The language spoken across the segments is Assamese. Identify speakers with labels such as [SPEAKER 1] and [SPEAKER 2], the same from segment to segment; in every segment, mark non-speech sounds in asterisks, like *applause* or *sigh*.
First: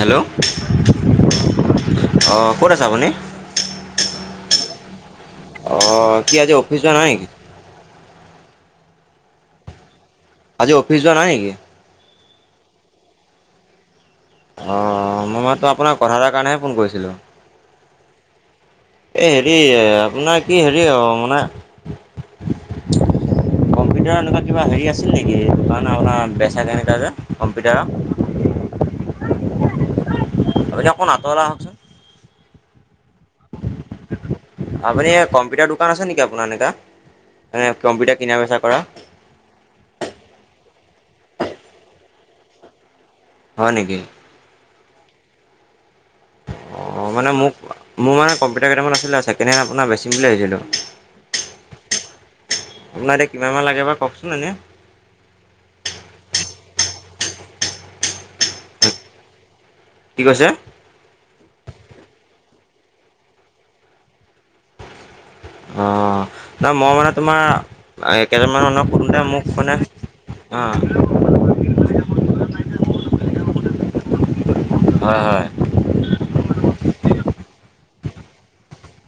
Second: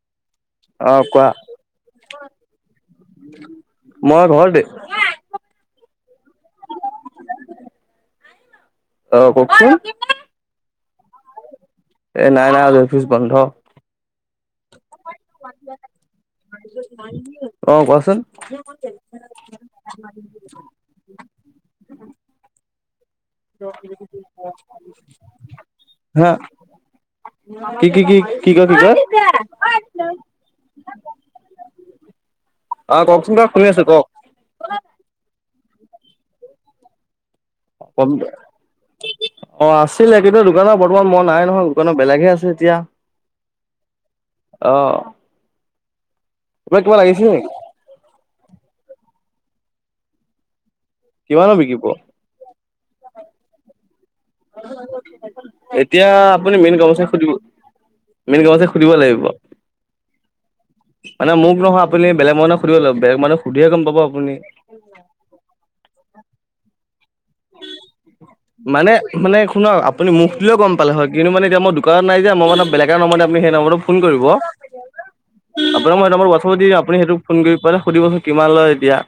[SPEAKER 1] হেল্ল'।
[SPEAKER 2] অ কোৱা
[SPEAKER 1] অ', ক'ত আছে আপুনি?
[SPEAKER 2] মই ঘৰতে
[SPEAKER 1] অ', কি আজি অফিচ যোৱা নাই নেকি?
[SPEAKER 2] অ', কওঁকচোন।
[SPEAKER 1] আজি অফিচ যোৱা নাই নেকি?
[SPEAKER 2] এ নাই নাই আজি অফিচ বন্ধ।
[SPEAKER 1] অহ, মই মাত্ৰ আপোনাৰ কথা এটাৰ কাৰণেহে ফোন কৰিছিলোঁ।
[SPEAKER 2] অহ, কোৱাচোন?
[SPEAKER 1] এই হেৰি, আপোনাৰ কি হেৰি মানে কম্পিউটাৰৰ এনেকুৱা কিবা হেৰি আছিল নেকি
[SPEAKER 2] হা
[SPEAKER 1] *unintelligible* বেচাগ কেনেকুৱা যে
[SPEAKER 2] কি কি কি
[SPEAKER 1] কম্পিউটাৰৰ।
[SPEAKER 2] কি কয়, কি কয়।
[SPEAKER 1] আপুনি অকন আতৰলে আহক কোন।
[SPEAKER 2] অহ, কওকচোন বাৰু শুনি আছোঁ কওঁক।
[SPEAKER 1] আপুনি কম্পিউটাৰ দোকান আছে নেকি আপোনাৰ এনেকা, এ কম্পিউটাৰ কিনাৰ বেচাৰ কৰা।
[SPEAKER 2] অহ, আছিলে কিন্তু দোকানত বৰ্তমান মন নাই নহয়, দোকানত বেলেগহে আছে এতিয়া।
[SPEAKER 1] হয় নেকি?
[SPEAKER 2] অহ।
[SPEAKER 1] অহ, মানে মোক, মোৰ মানে কম্পিউটাৰ কেইটামান আছিলে সেইকাৰণে আপোনাৰ বেচিম বুলি ভাবিছিলোঁ।
[SPEAKER 2] কিমানত বিকিব?
[SPEAKER 1] আপোনাৰ এতিয়া কিমান মান লাগে বাৰু কোৱাচোন এনেই।
[SPEAKER 2] এতিয়া আপুনি মেইন গাঁৱতে সুধিব। মেইন গাঁৱতে সুধিব লাগিব।
[SPEAKER 1] কি কৈছে?
[SPEAKER 2] মোক নহয় আপুনি বেলে মানুহক সুধিব লাগিব, বেলেগ মানুহক সুধিলেহে গম পাব আপুনি। *unintelligible*
[SPEAKER 1] অহ। নাই মই মানে তোমাৰ, এই কেইটামান মানুকক
[SPEAKER 2] মানে
[SPEAKER 1] সুধোতে মোক মানে
[SPEAKER 2] শুনক আপুনি মোক সুধিলেও গম
[SPEAKER 1] অহ।
[SPEAKER 2] পালে হয় কিন্তু মানে এতিয়াই দোকানত নাই যে, মই মানে বেলেগ নম্বৰ দিওঁ আপুনি সেই নম্বৰটো ফোন কৰিব।
[SPEAKER 1] হয়, হয়।
[SPEAKER 2] আপোনাক মই এট‌ নম্বৰ হোৱাটছত দিম আপুনি সেইটোত ফোন কৰি পেলে সুধিব চোন কিমান লয় এতিয়া।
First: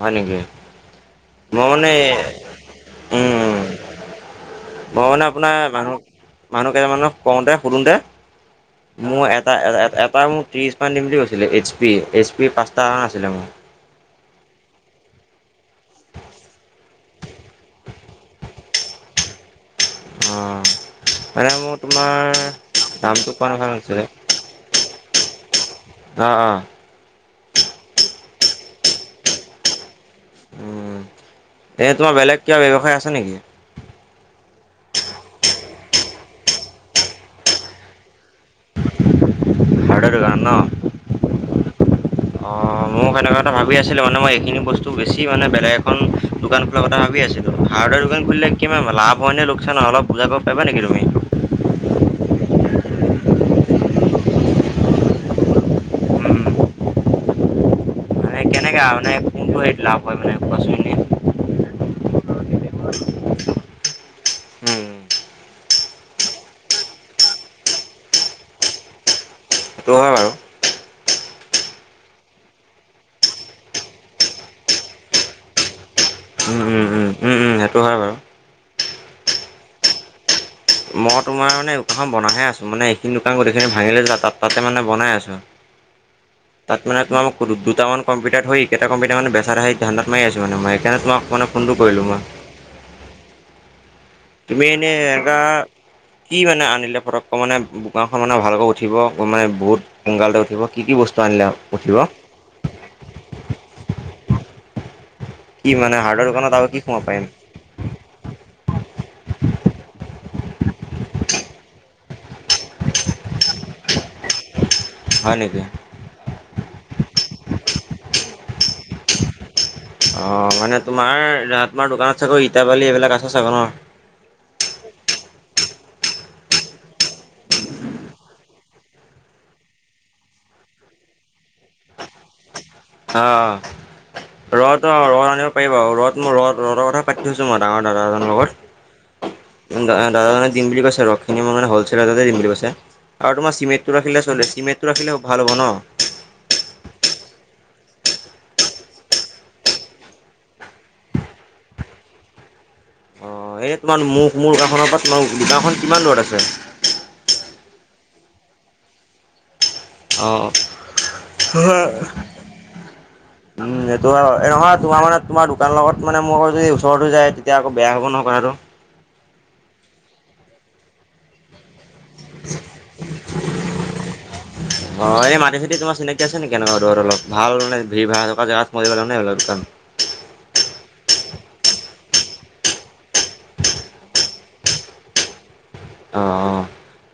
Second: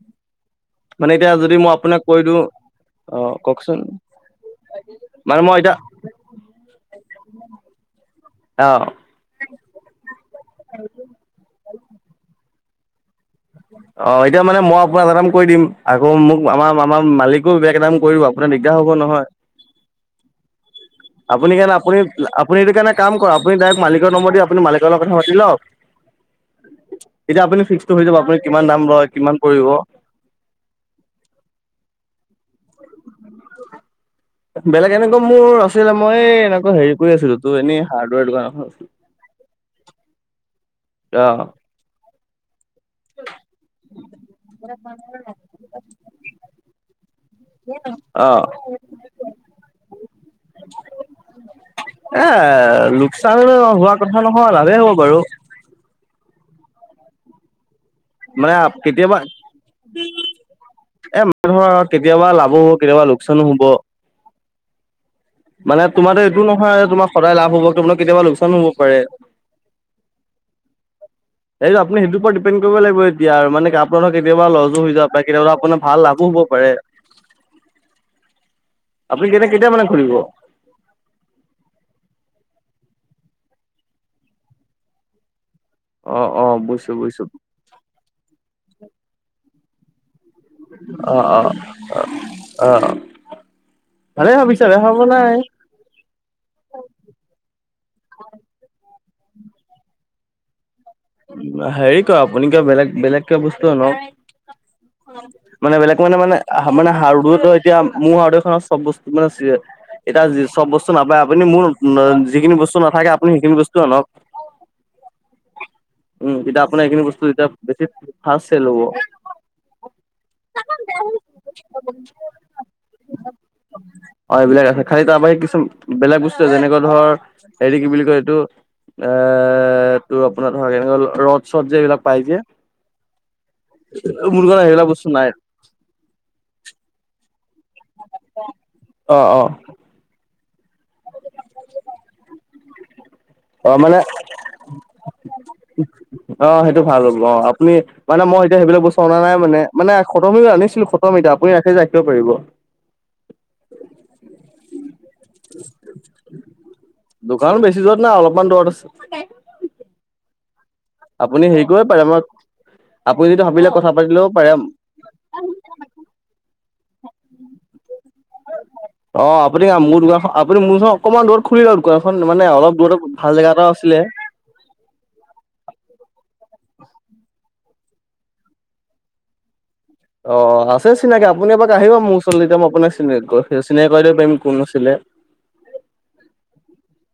[SPEAKER 1] হয় নেকি?
[SPEAKER 2] মানে এতিয়া যদি মই আপোনাক কৈ দিওঁ। অহ,
[SPEAKER 1] উম,
[SPEAKER 2] কওঁকচোন
[SPEAKER 1] মই
[SPEAKER 2] মানে
[SPEAKER 1] আপোনাৰ
[SPEAKER 2] মই এতিয়া
[SPEAKER 1] মানুহ মানুহ কেইজনমানক কওঁতে সুধোঁতে
[SPEAKER 2] অহ।
[SPEAKER 1] মোৰ এটা, এ-এ-এটা মোক ত্ৰিছমান দিম বুলি কৈছিলে এইচ পি, এইচ পি পাঁচটা আছিলে মোৰ।
[SPEAKER 2] অহ, এতিয়া মানে মই আপোনাৰ এটা‌ দাম কৰি দিম, আকৌ মোক আমাৰ-আমাৰ মালিকো বেলেগ এটা দাম কৈ দিব। আপোনাৰ দিগদাৰ হ'ব নহয়।
[SPEAKER 1] অহ।
[SPEAKER 2] আপুনি সেইকাৰণে আপুনি-আপুনি এইটো কাৰণে কাম
[SPEAKER 1] দামটো
[SPEAKER 2] কৰা আপুনি
[SPEAKER 1] কোৱা
[SPEAKER 2] ডাইৰেক্ট
[SPEAKER 1] নাছিল
[SPEAKER 2] মালিকৰ নম্বৰ দি আপুনি মালিকৰ লগত কথা পাতি লওঁক।
[SPEAKER 1] অহ', অহ'।
[SPEAKER 2] এতিয়া আপুনি ফিক্সটো হৈ যাব, আপুনি কিমান দাম লৈ, কিমান পৰিব।
[SPEAKER 1] উম, এনেই তোমাৰ বেলেগ কিবা ব্যৱসায় আছে নেকি?
[SPEAKER 2] বেলেগ এনেকুৱা মোৰ আছিলে মই এনেকুৱা হেৰি কৰি আছিলোঁ তোৰ এনেই হাৰ্ডৱেৰ দোকান এখন আছিল।
[SPEAKER 1] হাৰ্ডাৰ দোকান ন'।
[SPEAKER 2] অহ।
[SPEAKER 1] অহ, মইয়ো সেনেকুৱা এটা ভাবি আছিলোঁ মানে মই এইখিনি বস্তু বেছি মানে বেলেগ এখন দোকান খোলাৰ কথা ভাবি আছিলোঁ। হাৰ্ডৱেৰ দোকান
[SPEAKER 2] অ অ
[SPEAKER 1] খুলিলে কিমান হ'ব, লাভ হয় নে লোকচান। অলপ বজাই ক'ব পাৰিবা নেকি তুমি?
[SPEAKER 2] এ লোকচান হোৱা কথা নহয় লাভেই হ'ব বাৰু।
[SPEAKER 1] উম, মানে কেনেকে আৰু মানে কোনটো হেৰিত লাভ হয় মানে কোৱাচোন এনেই।
[SPEAKER 2] এ মানে ধৰক কেতিয়াবা লাভ হ'ব, কেতিয়াবা লোকচানো হ'ব।
[SPEAKER 1] উম।
[SPEAKER 2] মানে তোমাৰ‌তো এইটো নহয় যে তোমাৰ সদায় লাভ হ'ব, কেতিয়া লোকচান হ'ব পাৰে।
[SPEAKER 1] সেইটো হয় বাৰু।
[SPEAKER 2] এইটো আপুনি সেইটোৰ ওপৰত ডিপেণ কৰিব লাগিব এতিয়া মানে আপুনাৰ কেতিয়াবা লচো হৈ যাব পাৰে, কেতিয়াবা আপোন ভাল লাভ
[SPEAKER 1] উম-উম-উম', উম-উম' সেইটো হয় বাৰু।
[SPEAKER 2] আপুনি কেতিনে কেেইতিয়া মানে ঘুৰিব
[SPEAKER 1] মই তোমাৰ মান দুানখন বনাহে আছো মানে এইখিনি দোকান গোটেইখিনি ভাঙিলে যা তা মানে বনাই আছো
[SPEAKER 2] অ অ
[SPEAKER 1] তাত
[SPEAKER 2] বুজিছো
[SPEAKER 1] মানে
[SPEAKER 2] বুজিছো
[SPEAKER 1] তোমাৰ মোক দুটামান কম্পিউটাৰ হৈেইটা কম্পিউটাৰ মানে বেচাৰ আহি ধাানণ্ডাত মাৰি আছোঁ মানে মই সেইকাৰণে
[SPEAKER 2] অ
[SPEAKER 1] তোমাক
[SPEAKER 2] অ
[SPEAKER 1] মানে ফোনটো কৰিলোঁ মই
[SPEAKER 2] অ ভালে ভাবিছা বেয়া
[SPEAKER 1] তুমিনে
[SPEAKER 2] ভাবা নাই
[SPEAKER 1] এটা কি মানে আনিলে পটককৈ মানে বোকানখন মানে ভালকৈ উঠিব মানে বহুত সকালতে উঠিব কি কি বস্তু আনিলে উঠিব
[SPEAKER 2] হেৰি ক আপুনি কিয় বেলেগ বেলেগ কে বস্তুনও
[SPEAKER 1] কি
[SPEAKER 2] মানে বেলেগ মানে
[SPEAKER 1] হাৰ্ডৰ
[SPEAKER 2] মানে
[SPEAKER 1] দোকানত আৰু কি
[SPEAKER 2] মানে
[SPEAKER 1] সোমাব পাৰিম
[SPEAKER 2] সাৰুো এতিয়া মোৰ সডু এত চব বস্তু মানে এতিয়া চব বস্তু নাপায় আপুনি মোৰ যিখিনি বস্তু নাথাকে আপুনি সেইখিনি বস্তু আনক
[SPEAKER 1] হয় নেকি
[SPEAKER 2] উম এতিয়া আপোনাৰ এইখিনি বস্তু এতিয়া বেছি ফা চেল হ'ব
[SPEAKER 1] অ মানে তোমাৰ তোমাৰ দোকানত চাগ ইতাবালি এইবিলাক আছে চাগ ন
[SPEAKER 2] অ এইবিলাক আছে খালি তাৰ বাহি কিছুমান বেলেগ বস্তু যেনেকুৱা ধৰ হেৰি কি বুলি কয় এইটো এ তোৰ আপোনাৰ ধৰা কেনেক ৰদ চৰ্জা এইবিলাক পাই যেিয় মুৰ্গনা সেইবিলাক বস্তু নাই
[SPEAKER 1] পি বাৰ ৰ'দ মই ৰদ ৰৰ কথা পাতিছো মই ডাঙৰ দাদা এজন
[SPEAKER 2] অ অ
[SPEAKER 1] দাদাজানে দিম বুলি কৈছে ৰসখিনি মই মানে হ'লছেেলতে দিম বুলি কৈছে আৰু
[SPEAKER 2] অ মানে
[SPEAKER 1] তোমাৰিেণ্টটোখিলে চলে চিমেণ্টটো ৰাখিলে ভাল হ'ব ন
[SPEAKER 2] অ সেইটো ভাল হ'ল অ আপুনি মানে মই এতিয়া সেইিলাক বস্তু অনা নাই মানে মানে খতমিক আনিছিলো খতম এতিয়া আপুনি ৰাখি ৰাখিব পাৰিব
[SPEAKER 1] অ এনে তোমাৰ মোক মোৰ গখনৰ পৰা তোমাৰ গাওখন কিমান দূৰত আছে
[SPEAKER 2] দোকানত বেছি যৰত নাই অলপমান দূৰত আছে
[SPEAKER 1] অঁ
[SPEAKER 2] আপুনি হেৰি কৰিব পাৰে আমাক আপুনি যদি ভাবিলে
[SPEAKER 1] উম
[SPEAKER 2] কথা
[SPEAKER 1] এইটো
[SPEAKER 2] পাতিলেও পাৰে
[SPEAKER 1] নহয় তোমাৰ মানে তোমাৰ দোকান লগত মানে মোৰ আৌ যদি ওচৰৰতো যায় তেতিয়া আক বেয়া হ'ব নয় কথাটো
[SPEAKER 2] অ আপুনি মোৰ দান আপুনি মোৰ চওক অকণমান দূৰত খুলি লওঁ দোকানখন মানে অলপ দূৰত ভাল জেগা এটা আছিলে
[SPEAKER 1] অ এনে মাটি চেতি তোাৰ চিনাকি আছে নেকি কেনেুৱা ধৰত অলপ ভাল মান ভিৰ ভা় থকা জেগাত মে নে অলপ দোকান
[SPEAKER 2] অ আছে চিনাকি আপুনি এবাক আহিব মোৰ ওচৰলৈ যেতিয়া মই আপোনাকিন চিনাকি কৰা দিব পাৰিম কোন নছিলিনে
[SPEAKER 1] অ অ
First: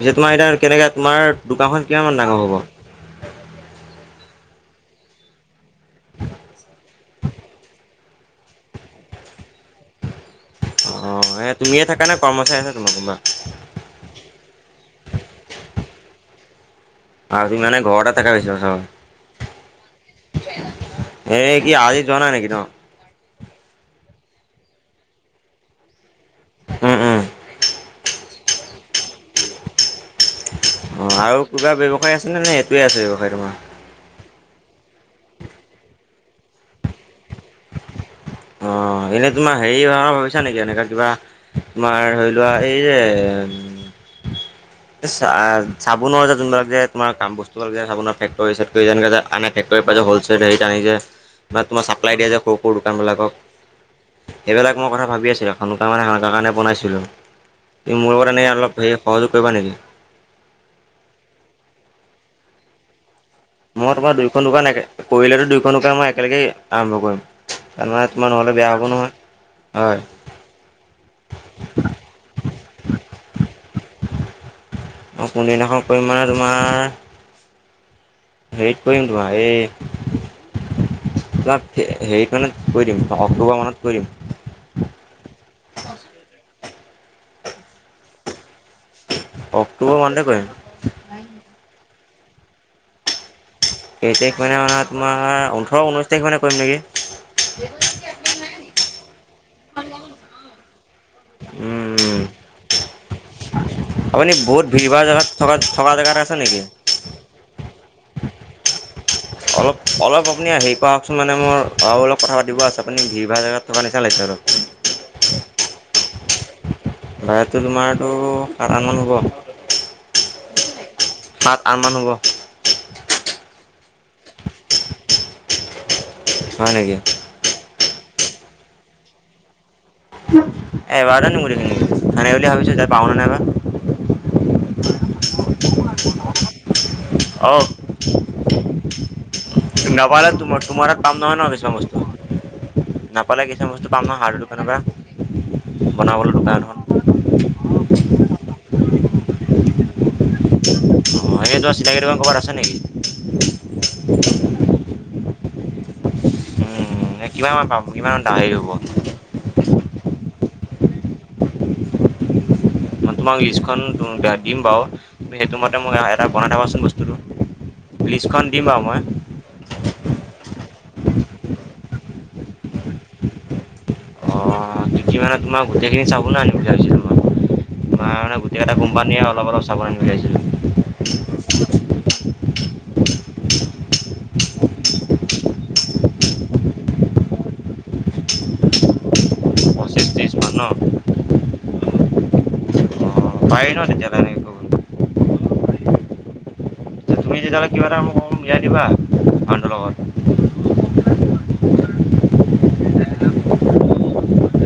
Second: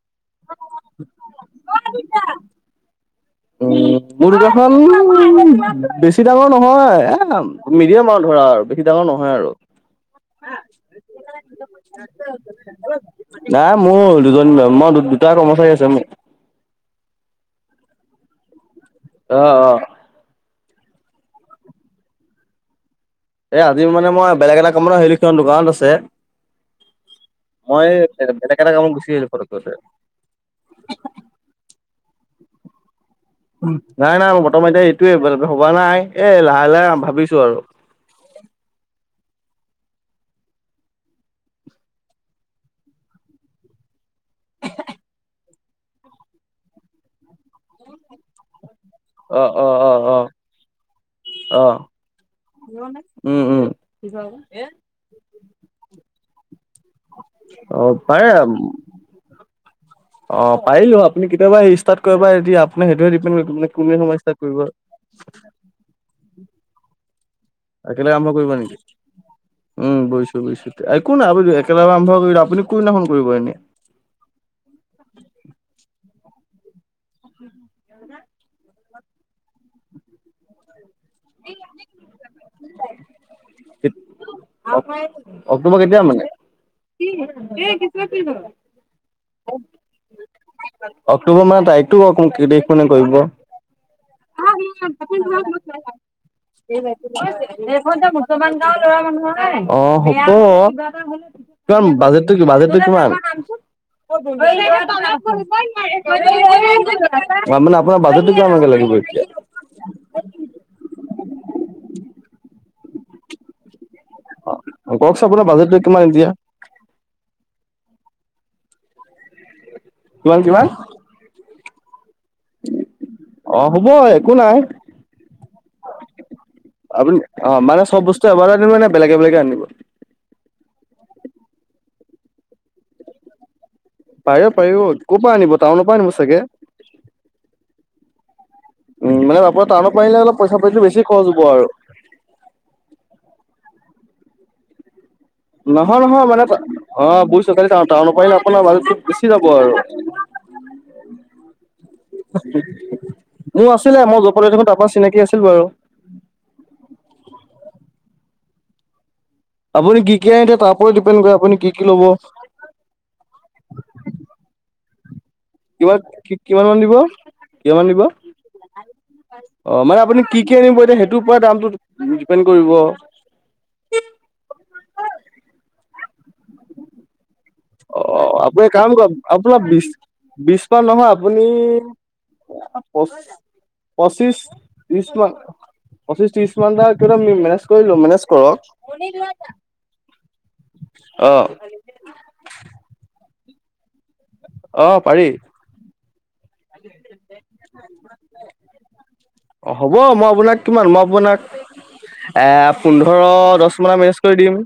[SPEAKER 1] পি তোমাৰ এতিয়া কেনেকৈ তোমাৰ দোকানখন কিমান মান ডাঙৰ হ'ব
[SPEAKER 2] উ মোৰ দোকখন বেছি ডাঙৰ নহয় এ মিডিয়াম আৰু ধৰা আৰু বেছি ডাঙৰ নহয় আৰু
[SPEAKER 1] অ এ তুমিয়ে থাকা নে কৰ্মচাৰী আছে তোমাৰ কোনোবা
[SPEAKER 2] নাই মোৰ দুজন মই দুটা কৰ্মচাৰী আছে মোৰ
[SPEAKER 1] আৰু তুমিানে ঘৰ এটা থকা পৈছা চ
[SPEAKER 2] অ অ
[SPEAKER 1] এ কি আজি য নাই নেকি ত
[SPEAKER 2] এ আজি মানে মই বেলেগ এটা কাম হেইখনৰ দোকানত আছে
[SPEAKER 1] উম উম
[SPEAKER 2] মই বেলেগ এটা কামত গুচি আহিলো ঘৰ
[SPEAKER 1] অ আৰু কিবা ব্যৱসায় আছেনেে নে সেইটোয়ে আছে ব্যৱসায় তোমাৰ
[SPEAKER 2] নাই নাই ম বৰ্তমান এতিয়া এইটোয়ে ভবা নাই এই লাহে লাহে ভাবিছো আৰু
[SPEAKER 1] অ এনেই তোমাৰ হেৰি হয় ভাবিছা নেকি এনেককাা কিবা তোমাৰ ধৰি লোৱা এই যে এ চাবোনৰ যে যোনবিলাক যে তুমাৰ কাম বস্তুবাক যে চাবোনৰ ফেকটৰ কৰিনে
[SPEAKER 2] অ
[SPEAKER 1] আ
[SPEAKER 2] অ
[SPEAKER 1] ফেক্ৰী
[SPEAKER 2] অ
[SPEAKER 1] পাই
[SPEAKER 2] অ
[SPEAKER 1] হলেল হেৰিত আনি যে
[SPEAKER 2] অ
[SPEAKER 1] বা তোমাৰ চাপ্লাই দিয়া যে সৰু সৰু দোকান বিলাকক
[SPEAKER 2] উম উম
[SPEAKER 1] এইেইবিলাক মই কথা ভাবি আছিলো স মানে সেনে কাৰণে বনাইছিলো
[SPEAKER 2] অ
[SPEAKER 1] তুমি মোৰ
[SPEAKER 2] পাৰে
[SPEAKER 1] লগত এনে অলপ সেৰি সহযোগ কৰিবা নেকি
[SPEAKER 2] অ পাৰিলো আপুনি কেতিয়াবা ষ্টাৰ্ কৰিবা এ আপু সেইটোেিপে
[SPEAKER 1] মই তোমাৰ দুইখন দোকানে কৰিলেতো দুইখন দোকান মই একেলগে আৰম্ভ কৰিম
[SPEAKER 2] একেলগে
[SPEAKER 1] তাৰমানে
[SPEAKER 2] আৰম্ভ
[SPEAKER 1] তোমাৰ
[SPEAKER 2] কৰিবা
[SPEAKER 1] নহ'লে বেয়া
[SPEAKER 2] নেকি
[SPEAKER 1] হ'ব নহয়,
[SPEAKER 2] উম
[SPEAKER 1] হয়।
[SPEAKER 2] বুজিছো একো নাই আমি একেলগে আৰম্ভ কৰিলো, আপুনি কোনদিনাখন কৰিব এনে?
[SPEAKER 1] অ' কোনদিনাখন কৰিম মানে তোমাৰ
[SPEAKER 2] *unintelligible*
[SPEAKER 1] হেৰিত কৰিম তোমাৰ এই প্লাত হেৰিত মানত কৰি দিম, অক্টোবৰ মানত কৰি দিম।
[SPEAKER 2] অক্টোবৰ কেতিয়া মানে?
[SPEAKER 1] অক্টোবৰ মানতে কৰিম।
[SPEAKER 2] অক্টোবৰ মাহৰ তাৰিখটো ক'ক কেইতাৰিখ মানে কৰিব?
[SPEAKER 1] কেইতাৰিখ মানে, মানে তোমাৰ ওঠৰ ঊনৈশ তাৰিখ মানে কৰিম নেকি।
[SPEAKER 2] এইখন যে মুছলমান গাওৰ ল'ৰা মানুহৰ যে, অ' হ'ব। তোমাৰ
[SPEAKER 1] উম
[SPEAKER 2] বাজেটটো কি, বাজেটটো কিমান?
[SPEAKER 1] আপুনি
[SPEAKER 2] *unintelligible*
[SPEAKER 1] বহুত ভিৰ ভাৰ জেগাত
[SPEAKER 2] মানে
[SPEAKER 1] থকা থকা জেগাত
[SPEAKER 2] আপোনাৰ
[SPEAKER 1] আছে নেকি
[SPEAKER 2] বাজেটটো কিমানকে লাগিব এতিয়া?
[SPEAKER 1] অলপ অলপ আপুনি হেৰি কৰাকচোন মানে মোৰ আৰু অল কথা পাতিব আছে, আপুনি ভিৰ ভাৰ জেগাত থকা নিচনা লাগছে ধৰক।
[SPEAKER 2] অ কওকচোন আপোনাৰ বাজেটটা কিমান এতিয়া?
[SPEAKER 1] বাজেটটো তোমাৰটো সাত হাজাৰ মান হ'ব।
[SPEAKER 2] কিমান কিমান?
[SPEAKER 1] সাত, আঠ মান হ'ব।
[SPEAKER 2] অ' হ'ব একো নাই।
[SPEAKER 1] হয় নেকি
[SPEAKER 2] আপুনি অ' মানে চব বস্তু এবাৰে আনিব নে বেলেগে বেলেগে আনিব?
[SPEAKER 1] এবাৰত আনিম গোটেইখিনি, ভালে বুলি ভাবিছোঁ এতিয়া পাৰোঁ নে নাই বা।
[SPEAKER 2] পাৰিব পাৰিব। ক'ৰপৰা আনিব টাউনৰপৰা আনিব চাগে।
[SPEAKER 1] অঁ
[SPEAKER 2] উম, মানে আপোনাৰ টাউনৰপৰা আনিলে
[SPEAKER 1] নাপালে
[SPEAKER 2] অলপ
[SPEAKER 1] তোমাৰ
[SPEAKER 2] পইচা পাতিটো
[SPEAKER 1] তোমাৰ তাত
[SPEAKER 2] বেছি
[SPEAKER 1] পাম
[SPEAKER 2] খৰচ
[SPEAKER 1] নহয়
[SPEAKER 2] হ'ব
[SPEAKER 1] ন
[SPEAKER 2] আৰু।
[SPEAKER 1] কিছুমান বস্তু নাপালে কিছুমান বস্তু পাম নহয় হাৰ্ডৱেৰ দোকানৰপৰা।
[SPEAKER 2] নহয় নহয় মানে, অ' বইছ তালি টাউনৰপৰা পাৰিলে আপোনাৰ মানে বেছি যাব আৰু।
[SPEAKER 1] *inaudible* অ' সেইটোৱা চিনাকি তোমাৰ ক'বাত আছে নেকি?
[SPEAKER 2] মোৰ আছিলে মই যৰ পৰা লৈ থাকো তাৰ পৰা চিনাকি আছিল বাৰু
[SPEAKER 1] মানে কিমান মান পাম, কিমান হেৰি হ'ব?
[SPEAKER 2] আপুনি কি আনি দিয়ে তাৰপৰাই ডিপেণ্ড কৰে আপুনি কি কি ল'ব।
[SPEAKER 1] মই তোমাক লিষ্টখন দিম বাৰু। সেইটো মতে মোক
[SPEAKER 2] কিমান
[SPEAKER 1] এটা বনাই
[SPEAKER 2] কিমান মান
[SPEAKER 1] থবাচোন
[SPEAKER 2] দিব
[SPEAKER 1] বস্তুটো,
[SPEAKER 2] কিমান মান দিব
[SPEAKER 1] লিষ্টখন দিম বাৰু মই।
[SPEAKER 2] অ' মানে আপুনি কি কি আনিব এতিয়া, সেইটোৰপৰা দামটো ডিপেণ্ড কৰিব।
[SPEAKER 1] অ' কি কি মানে তোমাৰ গোটেইখিনি চাবুনে আনিম বুলি ভাবিছিলো তোমাক।
[SPEAKER 2] অ' আপুনি কাম কৰক আপোনাৰ
[SPEAKER 1] চাবোন
[SPEAKER 2] বিশ,
[SPEAKER 1] আনিম বুলি ভাবিছিলোঁ
[SPEAKER 2] বিশ মান নহয় আপুনি প-পঁচিশ ত্ৰিশ মান পঁচিশ ত্ৰিশ মানটাক মেনেজ কৰিলো, মেনেজ কৰক।
[SPEAKER 1] পঁচিছ ত্ৰিছ মান ন'?
[SPEAKER 2] অ'।
[SPEAKER 1] পাৰি ন' তেতিয়াবা এনেকে? কৰিব
[SPEAKER 2] অ' পাৰি।
[SPEAKER 1] তুমি তেতিয়াহ'লে কিবা এটা মোক মিলাই দিবা মানুহটোৰ
[SPEAKER 2] অ
[SPEAKER 1] লগত।
[SPEAKER 2] হ'ব মই আপোনাক কিমান মই আপোনাক এ, পোন্ধৰ দছ মানত মেনেজ কৰি দিম।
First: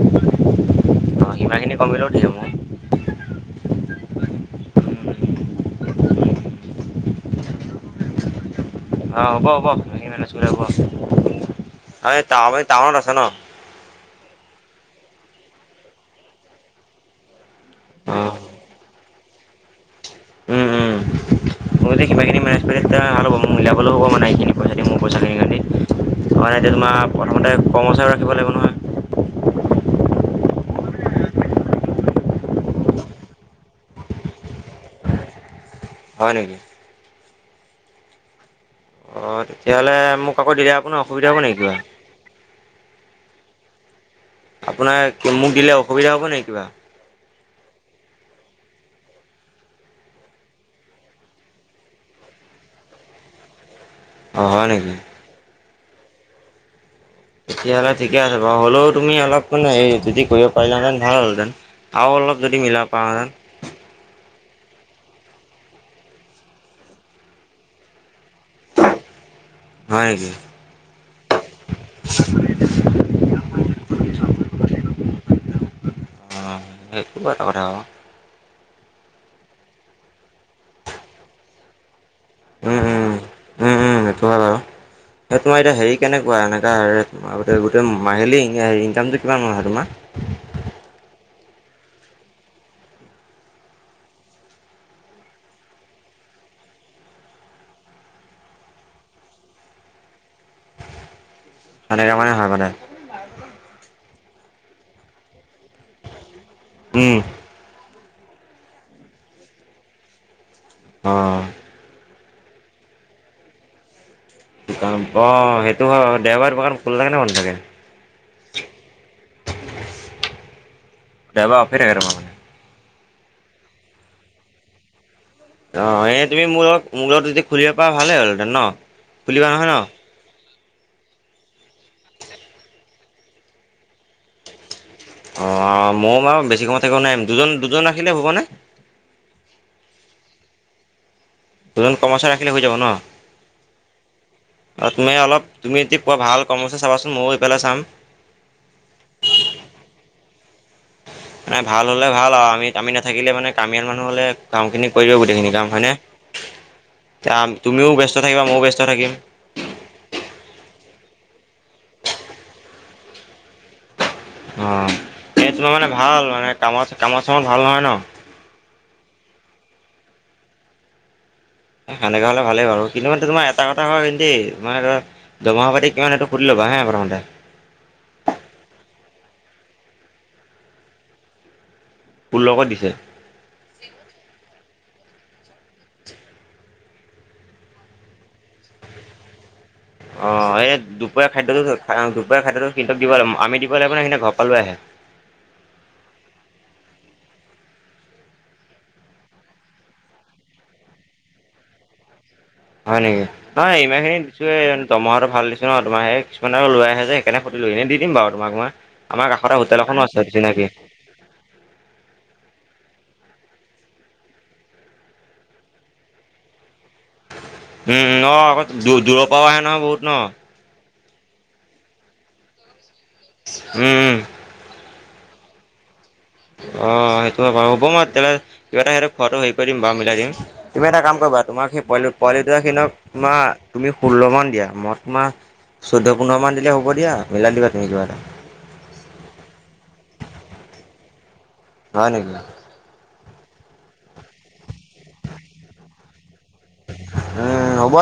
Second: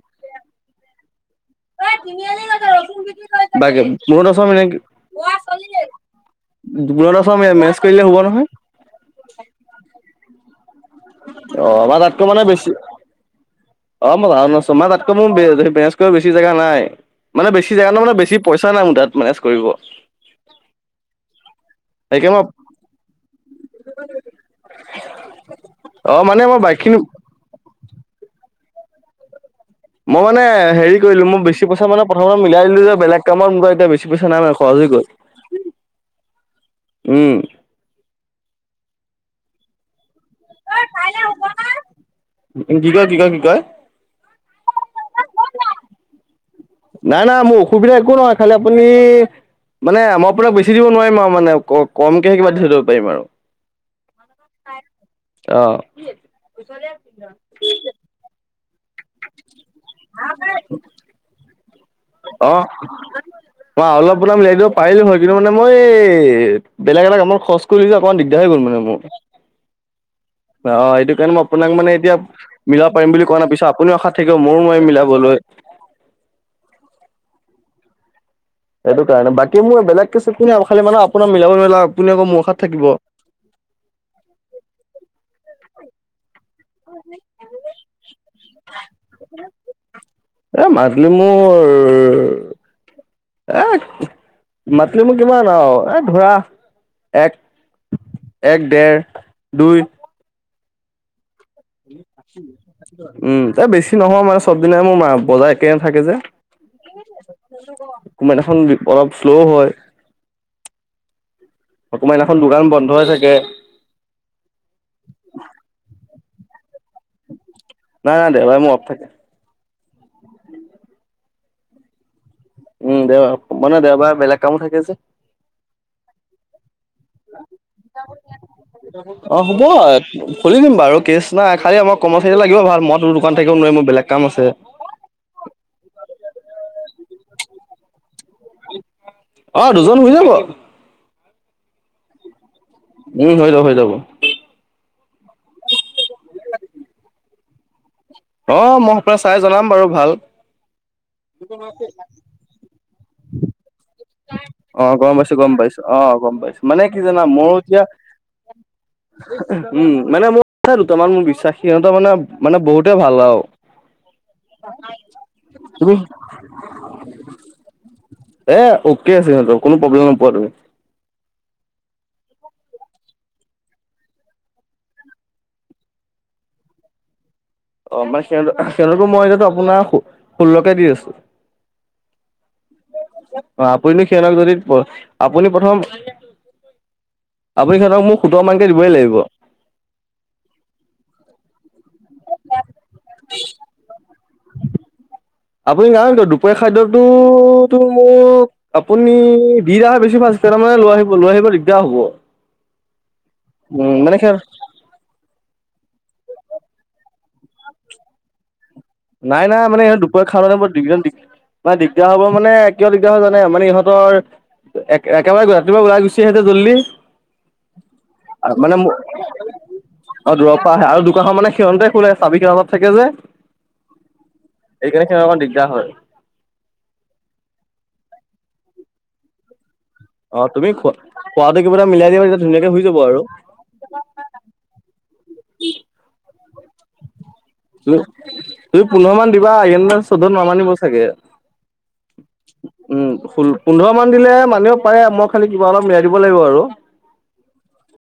[SPEAKER 1] অ' সিমানখিনি কমিলেও ধেৰ মোৰ।
[SPEAKER 2] বাকে *unintelligible* দুবৰলে মেনেজ কৰিলে হ'ব নহয়?
[SPEAKER 1] অ' হ'ব হ'ব, ধুনীয়াকে মেনেজ কৰিলে হ'ব।
[SPEAKER 2] অ' আমাৰ
[SPEAKER 1] আৰু
[SPEAKER 2] তাতকে
[SPEAKER 1] এই
[SPEAKER 2] মানে বেছি
[SPEAKER 1] টাউনত আছে ন।
[SPEAKER 2] অ' মই ধাৰণ কৰিছোঁ মোৰ তাতকৈ মেনেজ কৰিব বছি জাগা নাই, মানে বেছি জাগা ন' মানে
[SPEAKER 1] অ'
[SPEAKER 2] বেছি পইচা নাই মোৰ তাত মেনেজ কৰিব।
[SPEAKER 1] উম, উম, মই *unintelligible* কিবা কিবি তেতিয়া ভাল হ'ব, মই মিলাব হ'ব মানে এইখিনি পইচা দি, মোৰ পইচাখিনি হৈতি,
[SPEAKER 2] অ মানে মই
[SPEAKER 1] এতিয়া তোমাৰ
[SPEAKER 2] বাইকখিনি
[SPEAKER 1] প্ৰথমতে কৰ্মচাৰী ৰাখিব লাগিব নহয়।
[SPEAKER 2] মই মানে হেৰি কৰিলো, মই বেছি পইচা মানে প্ৰথমে মিলাই দিলো যে, বেলেগ কামত মোৰ এতিয়া বেছি পইচা নাই মানে খৰছ হৈ গ'ল।
[SPEAKER 1] হয় নেকি?
[SPEAKER 2] উম।
[SPEAKER 1] অ', তেতিয়া হ'লে মোক আকৌ দিলে, আপোনাৰ অসুবিধা হ'ব নেকি কিবা?
[SPEAKER 2] কি কয় কি কয় কি কয়
[SPEAKER 1] আপোনাৰ মোক দিলে অসুবিধা হ'ব নেকি কিবা?
[SPEAKER 2] নাই, নাই মোৰ অসুবিধা একো নহয়, খালি আপুনি মানে মই আপোনাক বেছি দিব নোৱাৰিম আৰু, মানে কমকে কিবা দি থৈ যাব পাৰিম আৰু।
[SPEAKER 1] অ', হয় নেকি?
[SPEAKER 2] অ'।
[SPEAKER 1] তেতিয়া হ'লে ঠিকে আছে বাৰু। হ'লেও তুমি অলপ মান এই যদি কৰিব পাৰিলােঁতেন ভাল হ'ল হেঁতেন। আৰু অলপ
[SPEAKER 2] অ
[SPEAKER 1] যদি মিলাব পাৰা হেঁতেন।
[SPEAKER 2] মই আৰু অলপ আপোনাক মিলাই দিব পাৰিলো হয়। কিন্তু মানে মই এই বেলেগ এটা কামত খৰচ কৰিদিলো অকণমান দিগদাৰ হৈ গ'ল মান মোৰ।
[SPEAKER 1] হয় নেকি?
[SPEAKER 2] অ', এইটো কাৰণে মই আপোনাক মানে এতিয়া মিলাব পাৰিম বুলি কোৱা নাই। পিছত আপুনিও আশাত থাকিব মইও নোৱাৰিম মিলাবলৈ।
[SPEAKER 1] অ', সেইটো বাৰু এটা কথা।
[SPEAKER 2] সেইটো কাৰণে, বাকী মোৰ বেলেগে কেছ একো নাই, খালি মানে আপোনাক মিলাব নোৱাৰিলে আপুনি আকৌ মোক
[SPEAKER 1] উম, উম, উম, উম, সেইটো হয় বাৰু। এই তোমাৰ এতিয়া হেৰি কেনেকুৱা এনেকা আগতে, গোটেই মাহিলী ইনকামটো কিমান হয় তোমাৰ?
[SPEAKER 2] এ মান্থলী মোৰ এ মান্থলী মোৰ কিমান আৰু, এ ধৰা এক এক, ডেৰ, দুই।
[SPEAKER 1] তেনেকা মানে হয় মানে
[SPEAKER 2] উম, এ বেছি নহয় মানে চব দিনাই মোৰ বজাৰ একে নাথাকে যে।
[SPEAKER 1] উম।
[SPEAKER 2] কোনোবা দিনাখন বি অলপ শ্লো হয়।
[SPEAKER 1] অ'।
[SPEAKER 2] কোনোবা দিনাখন দোকান বন্ধ হৈ থাকে।
[SPEAKER 1] দোকান, অ', সেইটো হয় বাৰু। দেওবাৰে দোকান খোলা থাকে নে বন্ধ থাকে?
[SPEAKER 2] নাই, নাই দেওবাৰে মোৰ অফ থাকে।
[SPEAKER 1] দেওবাৰে অফয়ে থাকে *unintelligible*
[SPEAKER 2] উম, দেওবাৰ। মানে দেওবাৰে বেলেগ কামো থাকে যে।
[SPEAKER 1] অ', এই তুমি মোৰ লগ মোৰ লগটো যদি খুলিব পা ভাল হ'ল হেঁতেন ন
[SPEAKER 2] অ
[SPEAKER 1] খুলিবা
[SPEAKER 2] হ'ব
[SPEAKER 1] নহয় ন।
[SPEAKER 2] খুলি দিম বাৰু কেচ নাই, খালি আমাক কৰ্মচাৰী লাগিব ভাল। মই তোৰ দোকানত থাকিব নোৱাৰিম, মোৰ বেলেগ কাম আছে।
[SPEAKER 1] অ', মইও বাৰু বেছি সময় থাকিব নোৱাৰিম। দুজন, দুজন ৰাখিলে হ'বনে?
[SPEAKER 2] অ', দুজন হয় যাব।
[SPEAKER 1] দুজন কৰ্মচাৰী ৰাখিলে হৈ যাব ন।
[SPEAKER 2] উম, হৈ যাব হৈ যাব
[SPEAKER 1] তুমি অলপ তুমি এতিয়া পোৱা ভাল কৰ্মচাৰী চাবাচোন মইয়ো এইফালে চাম।
[SPEAKER 2] অ', মই এইফালে চাই জনাম বাৰু ভাল।
[SPEAKER 1] মানে ভাল হ'লে ভাল আৰু, আমি, আমি নাথাকিলে মানে কামিয়াল মানুহ হ'লে কামখিনি
[SPEAKER 2] অ'
[SPEAKER 1] কৰি
[SPEAKER 2] গম
[SPEAKER 1] দিব
[SPEAKER 2] পাইছো
[SPEAKER 1] গোটেইখিনি
[SPEAKER 2] গম
[SPEAKER 1] কাম
[SPEAKER 2] পাইছো
[SPEAKER 1] হয়নে।
[SPEAKER 2] অ' গম পাইছো মানে কি জানা
[SPEAKER 1] কাম
[SPEAKER 2] মোৰো এতিয়া
[SPEAKER 1] তুমিও ব্যস্ত থাকিবা, মইও ব্যস্ত থাকিম।
[SPEAKER 2] উম, মানে মোৰ আছে দুটামান, মোৰ বিশ্বাসী সিহঁতৰ মানে, মানে বহুতে ভাল আৰু।
[SPEAKER 1] অ', এই তোমাৰ মানে
[SPEAKER 2] তুমি
[SPEAKER 1] ভাল মানে কামত। কামত-চামত ভাল নহয় ন।
[SPEAKER 2] এ অকে আছে সিহঁতৰ, কোনো প্ৰব্লেম নোপোৱা তুমি।
[SPEAKER 1] সেনেকা হ'লে ভালেই বাৰু, কিন্তু মানে তোমাৰ এটা কথা হয় দেই মানে ধৰা দৰমহা পাতি কিমান সেটো সুধি লবা হা প্ৰথমতে।
[SPEAKER 2] অ', মানে সিহঁত, সিহঁতৰতো মই এতিয়াটো আপোনাৰ সো ষোল্লকে দি আছো।
[SPEAKER 1] ষোল্লশত দিছে।
[SPEAKER 2] অ'! আপুনি সিহঁতক যদি, আপুনি প্ৰথম আপুনি সিহঁতক, মোক সোতৰমানকৈ দিবই লাগিব।
[SPEAKER 1] অ'! এই দুপৰীয়া খাদ্যটো, দুপৰীয়া খাদ্যটো সিহঁতক দিব লাগিব। আমি দিব লাগিব নে, সিহঁতে, ঘৰৰ পৰা লৈ আহে?
[SPEAKER 2] আপুনি, *unintelligible* দুপৰীয়া খাদ্যটোতো, মোক আপুনি দি আহা বেছি ভাল হৈছিলে! *unintelligible* মানে, লৈ আহিব, লৈ আহিব দিগদাৰ হ'ব।
[SPEAKER 1] হয় নেকি? নহয়,
[SPEAKER 2] উম, মানে
[SPEAKER 1] ইমানখিনি
[SPEAKER 2] সিহঁত
[SPEAKER 1] দিছোঁৱে *unintelligible* দৰমহাটো ভাল দিছে ন'! তোমাৰ সেই, কিছুমানে আৰু লৈ আহে যে, সেইকাৰণে, সুধিলোঁ। এনেই, দি দিম বাৰু তোমাক মই। আমাৰ
[SPEAKER 2] নাই,
[SPEAKER 1] কাষতে
[SPEAKER 2] নাই।
[SPEAKER 1] হোটেল
[SPEAKER 2] মানে, সিহঁতে
[SPEAKER 1] এখনো আছে
[SPEAKER 2] দুপৰীয়া খাবলে
[SPEAKER 1] চিনাকি
[SPEAKER 2] মানে, *unintelligible* দিম। মানে, দিগদাৰ হ'ব। মানে, কিয় দিগদাৰ হয়, জানে! মানে, ইহঁতৰ এক, একেবাৰে ৰাতিপুৱা ওলাই গুচি আহে যে জল্দি।
[SPEAKER 1] উম, উম, অ', আকৌ
[SPEAKER 2] মানে
[SPEAKER 1] দূৰৰ
[SPEAKER 2] মোৰ,
[SPEAKER 1] পৰাও আহে নহয় বহুত ন
[SPEAKER 2] অ'! দূৰ পৰা আহে আৰু দোকানৰ মানে সিহঁতে, খোলে। চাবি সিহঁত লগত থাকে যে।
[SPEAKER 1] *unintelligible* উম'!
[SPEAKER 2] এইকাৰণে, সিহঁতৰ অকণ দিগদাৰ হয়।
[SPEAKER 1] অ'! সেইটোৰ হ'ব বাৰু মই তেতিয়া হ'লে, কিবা এটা *unintelligible* খোৱাটো হেৰি কৰি দিম বাৰু মিলাই দিম।
[SPEAKER 2] অ
[SPEAKER 1] তুমি
[SPEAKER 2] খোৱা
[SPEAKER 1] এটা কাম কৰিবা,
[SPEAKER 2] খোৱাটো
[SPEAKER 1] তোমাৰ
[SPEAKER 2] কিবা
[SPEAKER 1] সেই
[SPEAKER 2] এটা মিলাই
[SPEAKER 1] পোৱালি
[SPEAKER 2] দিবা তেতিয়া ধুনীয়াকে হৈ
[SPEAKER 1] *unintelligible*
[SPEAKER 2] যাব আৰু
[SPEAKER 1] তোমাৰ তুমি ষোল্ল মান দিয়া? মই তোমাৰ চৈধ্য-পোন্ধৰ মান দিলে হ'ব দিয়া, মিলাই দিবা তুমি কিবা এটা।
[SPEAKER 2] তুমি পোন্ধৰমান দিবা? *unintelligible* চৈধ্যত নামানিব চাগে!
[SPEAKER 1] *unintelligible*
[SPEAKER 2] উম! পোন্ধৰ মান দিলে, মানিব পাৰে। মই খালি, কিবা অলপ, মিলাই দিব লাগিব আৰু।
[SPEAKER 1] *unintelligible* হ'ব।